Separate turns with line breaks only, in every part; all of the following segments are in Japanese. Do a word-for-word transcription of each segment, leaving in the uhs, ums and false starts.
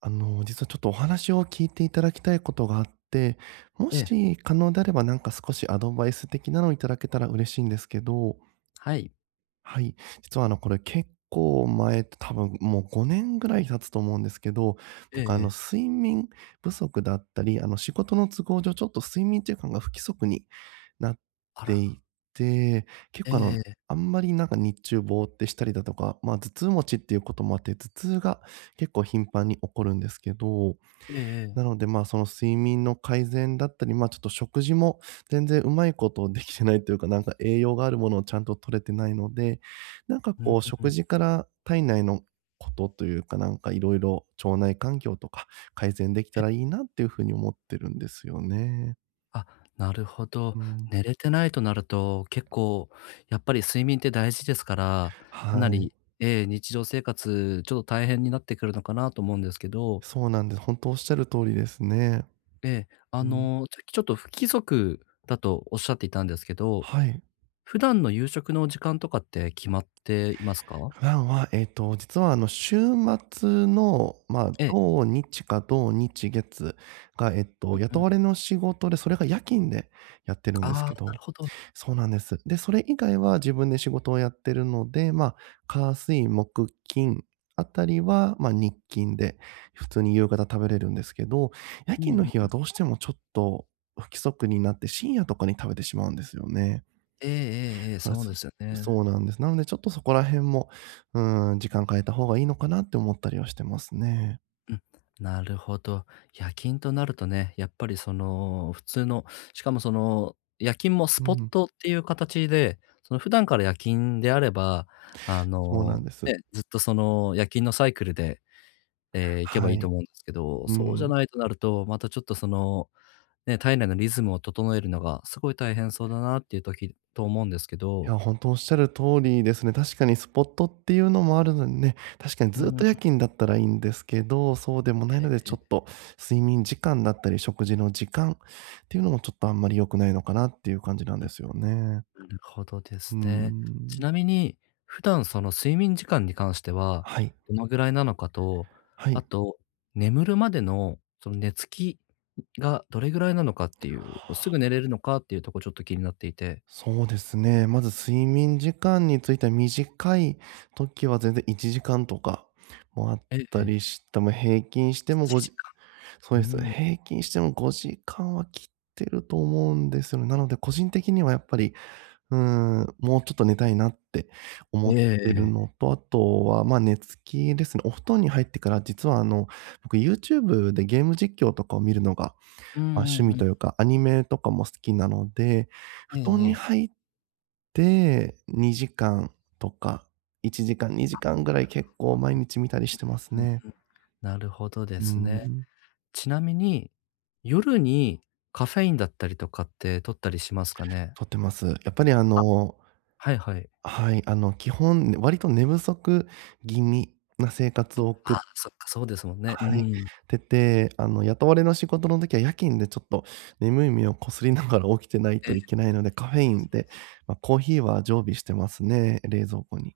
あの、実はちょっとお話を聞いていただきたいことがあって、も
ええ、
し可能であればなんか少しアドバイス的なのをいただけたら嬉しいんですけど、
はい。
はい。実はあの、これ結構前、多分もうごねんぐらい経つと思うんですけど、
ええ
僕あの、
ええ。
睡眠不足だったり、あの、仕事の都合上ちょっと睡眠時間が不規則になっ
あ
て
ら。
いて、結
ええ
構あの、
ええ。
あんまりなんか日中ぼーってしたりだとか、まあ頭痛持ちっていうこともあって、頭痛が結構頻繁に起こるんですけど、
えええ
な
え。
ので、まあ、その睡眠の改善だったり、まあ、ちょっと食事も全然うまいことできてないというか、なんか栄養があるものをちゃんと取れてないので、なんか
うん、
こう
う
食
ん。
事から体内のことというか、なんかいろいろ腸内環境とか改善でき
え、
たらいいなっていうふうに思ってるんですよね。
あ、なるほど。
うん。
寝れてないとなると、結構やっぱり睡眠って大事ですから、か
は
な
い。
り、ええ、日常生活ちょっと大変になってくるのかなと思うんですけど、
そうなんです。本当おっしゃる通りですね。
ええ、あ
うん。
の、さっきちょっと不規則だとおっしゃっていたんですけど、
はい。
普段の夕食の時間とかって決まっていますか？
普段は、えっと、実はあの、週末の、まあ、
ええ、
土日か土日月が、えっ
う
と、
んうん。
雇われの仕事で、それが夜勤でやってるん
あ
です
あ、な
け
る
ど、
ほど。
そうなんです。で、それ以外は自分で仕事をやってるので、まあ、火水木金あたりは、まあ、日勤で普通に夕方食べれるんですけど、夜
うん
勤の日
う
は
ん。
どうしてもちょっと不規則になって、深夜とかに食べてしまうんですよね。
ええええええ、
そうで
そう
す。
ですよね。
そうなんです。なのでちょっとそこら辺も、うーん、時間変えた方がいいのかなって思ったりはしてますね。
うん、なるほど。夜勤となるとね、やっぱりその普通の、しかもその夜勤もス
う
ポッ
ん、
トっていう形で、その普段から夜勤であれば、あ
そうな
の、
んです。
ね、ずっとその夜勤のサイクルで、えー行けば
は
いいと
い。
思うんですけど、
う
そうじゃ
ん。
ないとなると、またちょっとその、ね、体内のリズムを整えるのがすごい大変そうだなっていう時と思うんですけ
い
ど、
や、本当おっしゃる通りですね。確かにスポットっていうのもあるのでね、確かに
う
ずっ
ん、
と夜勤だったらいいんですけど、そうでもないのでちょっと睡眠時間だったり、食事の時間っていうのもちょっとあんまり良くないのかなっていう感じなんですよね。
なるほどで
う
す
ー
ね。ち
ん。
なみに、普段その睡眠時間に関しては、
はい、
どのぐらいなのかと、
は
あ
い。
と、眠るまでのその寝つきがどれぐらいなのかっていう、こうすぐ寝れるのかっていうとこちょっと気になっていて。
そうですね。まず睡眠時間については短い時は全然いちじかんとかもあっ
ええ
た
え
り
え。
して、もう平均しても5
時
時そうです。
間。うん。
平均してもごじかんは切ってると思うんですよね。なので、個人的にはやっぱり、うーん、もうちょっと寝たいなって思
え
っ
え
てる
え
の
え。
と、あとは、ま、あ寝つきですね。お布団に入ってから実はあの、僕 YouTube でゲーム実況とかを見るのが、
うんう
まあ、趣
んう
味
ん。
というか、アニメとかも好きなので、
え
布団
ええ
に
え。
入っで、にじかんとか、いちじかん、にじかんぐらい結構毎日見たりしてます
うん、
ね。
なるほどで
うー
すね。
ん、
ちなみに、夜にカフェインだったりとかって摂ったりしますかね？
とってます。やっぱりあの、
はいはい。
はい、あの、基本、割と寝不足気味な生活を送
あ
っ
あ、そっか、そうですもんね。う
はい、
ん。
てて、あの、雇われの仕事の時は夜勤でちょっと眠い目をこすりながら起きてない
え
とい
え
けないので、カフェインで、ま、コーヒーは常備してますね、冷蔵庫に。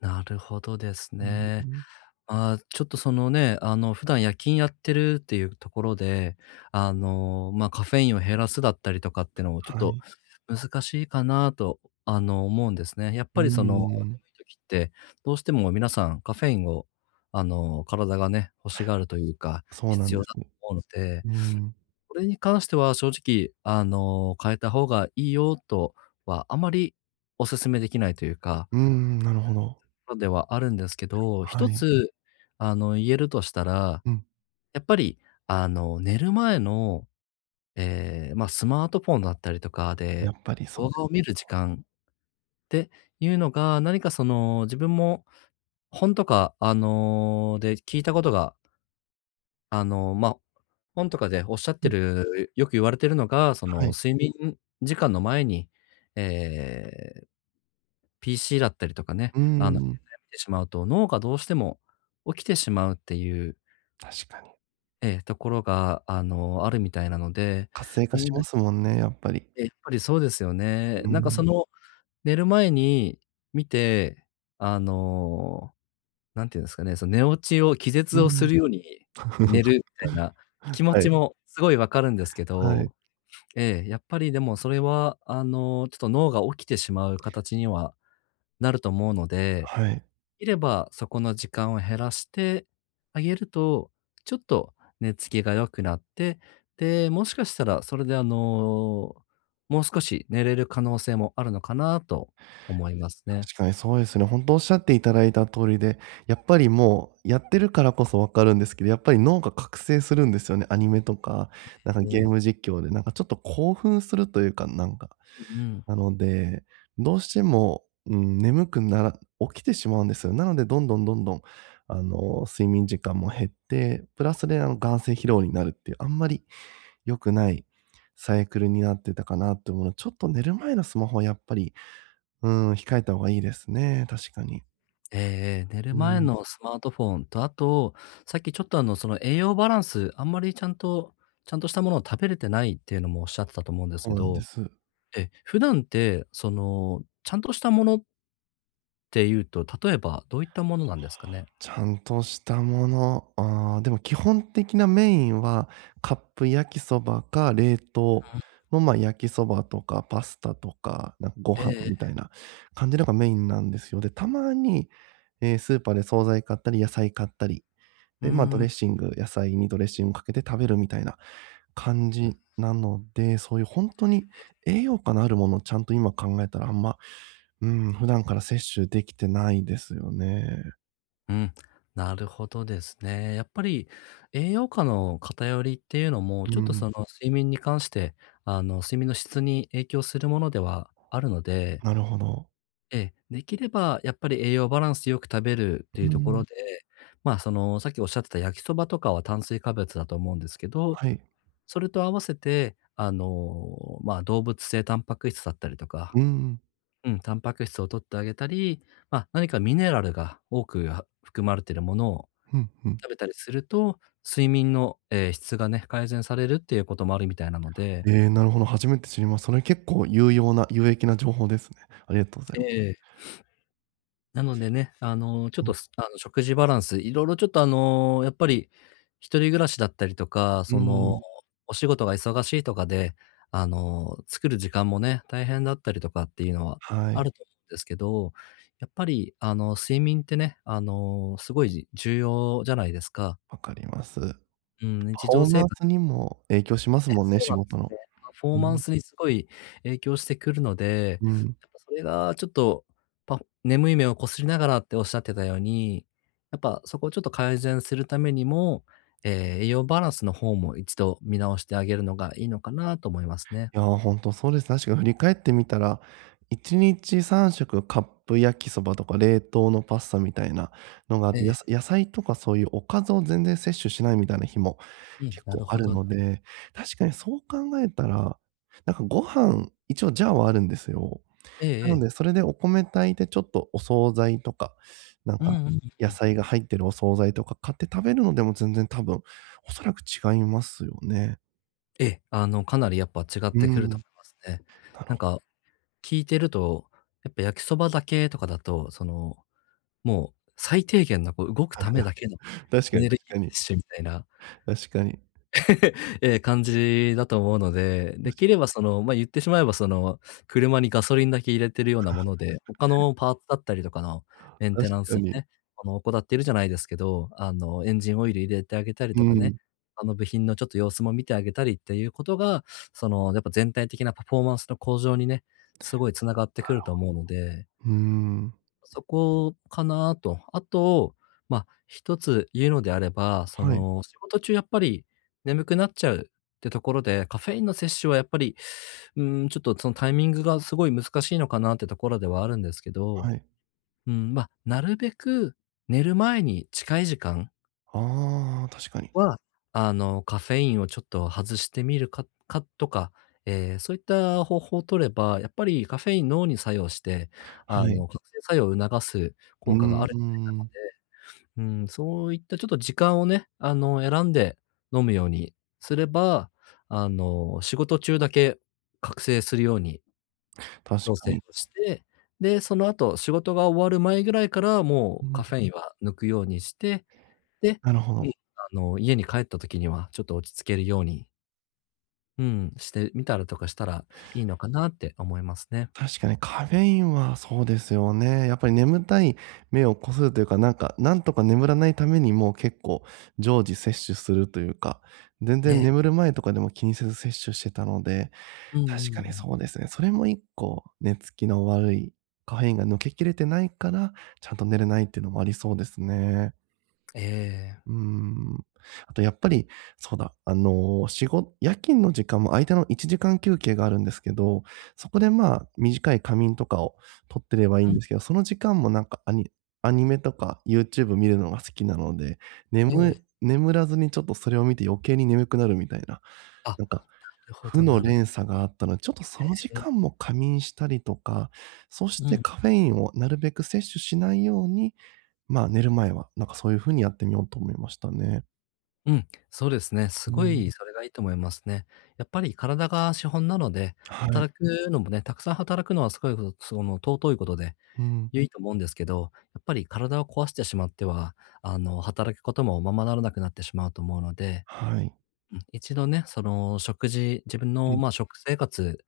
なるほどです
うんう
ね。
ん。
まあ、ちょっとそのね、あの、普段夜勤やってるっていうところで、あの、まあ、カフェインを減らすだったりとかっていうのもちょっ
は
と
い。
難しいかなと、あの、思うんですね。やっ
う
ぱりその、眠
ーん、
い時って、どうしても皆さんカフェインを、あの、体がね、欲しがるというか、
そうな
必
ん
要
です。
だと思うので、
うーん。
これに関しては正直、あの、変えた方がいいよとは、あまりお勧めできないというか、
うーん、なるほど。
ろではあるんですけど、
は
一
い。
つ、あの、言えるとしたら、
うん。
やっぱり、あの、寝る前の、ええ、まあ、スマートフォンだったりとか
や
で、
っぱりそう
動
で
画
す。
を見る時間っていうのが、何かその、自分も本とか、あの、で聞いたことがあの、まあ、本とかでおっしゃっ
う
て
ん、
る、よく言われてるのが、そ
は
の、
い。
睡眠時間の前に、ええ、ピーシー だったりとかね、
うー
あの、携
ん。
帯見てしまうと、脳がどうしても起きてしまうっていう、
確かに。
ええ、ところが、あの、あるみたいなので、
活性
な
化し
ので、
ますもんね、やっぱり。
え、やっぱりそうですよね。
う
なんかそ
ん。
の、寝る前に見て、あのなんていうんですかね、その寝落ちを気
う
絶をす
ん。
るように寝る みたいな気持
は
ち
い。
もすごいわかるんですけ
はい。
ど、ええ、やっぱりでもそれは、あの、ちょっと脳が起きてしまう形にはなると思うので、
はい。
いればそこの時間を減らしてあげると、ちょっと寝つきが良くなって、で、もしかしたらそれで、あの、もう少し寝れる可能性もあるのかなと思いますね。
確かにそうですね。ほんとおっしゃっていただいた通りで、やっぱりもうやってるからこそわかるんですけど、やっぱり脳が覚醒するんですよね。アニメとか、なんか
え
ゲ
え。
ーム実況で、なんかちょっと興奮するというか、なんか、
うんうん。
なので、どうしても、うん、眠くなら起きてしまうんですよ。なので、どんどんどんどん、あの、睡眠時間も減って、プラスで、あの、眼性疲労になるっていう、あんまり良くないサイクルになってたかなと思うので、ちょっと寝る前のスマホはやっぱり、うん、控えた方がいいですね、確かに。
ええ寝る
う
前
ん、
のスマートフォンと、あと、さっきちょっと、あの、その、栄養バランス、あんまりちゃんとちゃんとしたものを食べれてないっていうのもおっしゃってたと思うんです
そ
け
うなんで
ど、
す。
え、普段って、その、ちゃんとしたものっていうと、例えばどういったものなんですかね？
ちゃんとしたもの、ああ、でも基本的なメインはカップ焼きそばか冷凍の、ま、焼きそばとかパスタとか、なんかご
え
飯
え
み
え。
たいな感じのがメインなんですよ。で、たまに、え、スーパーで惣菜買ったり野菜買ったり、
うー
で、ま、ド
ん、
レッシング野菜にドレッシングかけて食べるみたいな感じなので、そういう本当に栄養価のあるものをちゃんと今考えたらあんま、うん、普段から摂取できてないですよね。
うん、なるほどですね。やっぱり栄養価の偏りっていうのも、
う
ちょっと、そ
ん、
の、睡眠に関して、あの、睡眠の質に影響するものではあるので
なるほど。
ええ、できればやっぱり栄養バランスよく食べるってい
う
うところ
ん。
で、ま、あその、さっきおっしゃってた焼きそばとかは炭水化物だと思うんですけど、
はい。
それと合わせて、あの、ま、あ動物性タンパク質だったりとか、
うん。
うん、タンパク質を取ってあげたり、ま、何かミネラルが多くは含まれているものを
うんうん。
食べたりすると、睡眠の、えー質がね、改善されるっていうこともあるみたいなので
ええ、なるほど、初めて知ります。それ結構有用な有益な情報ですね。ありがとうございます。
ええ。なのでね、あの、ちょっ
う
と、
ん。
すあの、食事バランス、いろいろちょっと、あの、やっぱり一人暮らしだったりとか、
う
その、
ん。
お仕事が忙しいとかで、あの、作る時間もね、大変だったりとかっていうのは
は
あ
い、
ると思うんですけど、やっぱり、あの、睡眠ってね、あの、すごい重要じゃないですか。
わかります。パ
うん、日
フ
常
ォー
生
マン
活
スにも影響します
え、
もんね、
そう
仕
なんで
事
す
の。
よね。パフォー
う
マン
ん。
スにすごい影響してくるので、
うん。
やっぱそれがちょっと、パ眠い目をこすりながらっておっしゃってたように、やっぱそこをちょっと改善するためにも、えー栄養バランスの方も一度見直してあげるのがいいのかなと思いますね。
いや、ほんとそうですね。確かに振り返ってみたら、いちにちさん食カップ焼きそばとか冷凍のパスタみたいなのがあっ
え
て、やさ
え、
野菜とかそういうおかずを全然摂取しないみたいな日も
うん、
結
な
構
る
あ
ほ
る
ど。
ので、確かにそう考えたら、なんかご飯、一応ジャーはあるんですよ。
ええ
なの
ええ。
で、それでお米炊いてちょっとお惣菜とか、なん
う
か
んうん。
野菜が入ってるお惣菜とか買って食べるのでも全然多分おそらく違いますよね。
ええ、あの、かなりやっぱ違っ
う
てく
ん。
ると思いますね。
なる
な
ほ
ん
ど。
か聞いてると、やっぱ焼きそばだけとかだと、その、もう最低限のこう動くためだけの
確
エ
かに
ネル
確
ギー
かに。
摂取みたいな、
確かに。
ええ、感じだと思うので、できればその、ま、言ってしまえばその、車にガソリンだけ入れてるようなもので、他のパーツだったりとかのメンテ
確
ナンス
か
を
に。
ね、あの、怠っているじゃないですけど、あの、エンジンオイル入れてあげたり
う
とかね、
ん。
他の部品のちょっと様子も見てあげたりっていうことが、その、やっぱ全体的なパフォーマンスの向上にね、すごい繋がってくると思うので
うーん。
そこかなと。あと、まあ、一つ言うのであれば、そ
はい、
の、仕事中やっぱり眠くなっちゃうってところで、カフェインの摂取はやっぱり、うーん、ちょっとそのタイミングがすごい難しいのかなってところではあるんですけど、
はい。
うん、まあ、なるべく寝る前に近い時間
ああ、確かに。
は、あの、カフェインをちょっと外してみるかかとか、えーそういった方法を取れば、やっぱりカフェイン脳に作用して、
は
あ
い。
の、覚醒作用を促す
う
効果があ
ー
るみた
ん。
いでうん、そういったちょっと時間をね、あの、選んで飲むようにすれば、あの、仕事中だけ覚醒するように
確
調
か
整
に。
をして、で、その後仕事が終わる前ぐらいからも
う
うカ
ん、
フェインは抜くようにして、で、
なるほど。
うん、あの、家に帰った時にはちょっと落ち着けるように、うん、してみたらとかしたらいいのかなって思いますね。
確かにカフェインはそうですよね。やっぱり眠たい目をこするというか、なんか、なんとか眠らないためにもう結構常時摂取するというか、全
え
然
え。
眠る前とかでも気にせず摂取してたので、
うんう
確
んう
かに
ん。
そうですね。それもいっこ、寝つきの悪い、カフェインが抜けきれてないから、ちゃんと寝れないっていうのもありそうですね。
ええ。
うーん。あとやっぱり、そうだ、あの、仕事夜勤の時間も相手のいちじかん休憩があるんですけど、そこで、まあ、短い仮眠とかを取ってればいいん
う
ですけど、その時間もなんかアニアニメとか YouTube 見るのが好きなので、
ん、ええ。
眠眠らずにちょっとそれを見て余計に眠くなるみたいな、
あ、な
なんか
るほ
負
ど
の
なる
連鎖があったので、ちょっとその時
え
間
え。
も仮眠したりとか、そし
う
て
ん。
カフェインをなるべく摂取しないように、まあ、寝る前は、なんかそういう風にやってみようと思いましたね。
うん、そうですね。す
う
ご
ん。
いそれがいいと思いますね。やっぱり体が資本なので、
はい。
働くのもね、たくさん働くのはすごいことその尊いことで、
うん。
良いと思うんですけど、やっぱり体を壊してしまっては、あの、働くこともままならなくなってしまうと思うので、
はい。
うん、一度ね、その食事自分
う
の、
ん、
ま、あ食生活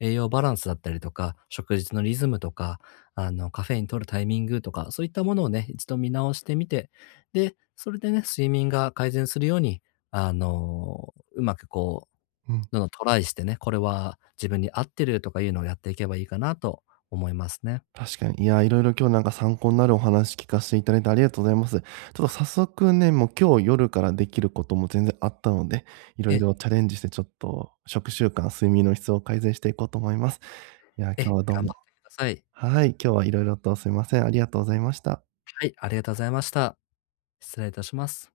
栄養バランスだったりとか、食事のリズムとか、あの、カフェイン摂るタイミングとか、そういったものをね、一度見直してみて、で、それでね、睡眠が改善するように、あの、うまくこう、
うん。
どんどんトライしてね、これは自分に合ってるとかいうのをやっていけばいいかなと思いますね。
確かに。いや、いろいろ今日なんか参考になるお話聞かせていただいてありがとうございます。ちょっと早速ね、もう今日夜からできることも全然あったので、いろ
え
い
え、
ろチャレンジしてちょっと食習慣、睡眠の質を改善していこうと思います。いや、
え
今
え、
日はどう
頑
も、
張ってください。
はい、今日はいろいろとすいません。ありがとうございました。
はい、ありがとうございました。失礼いたします。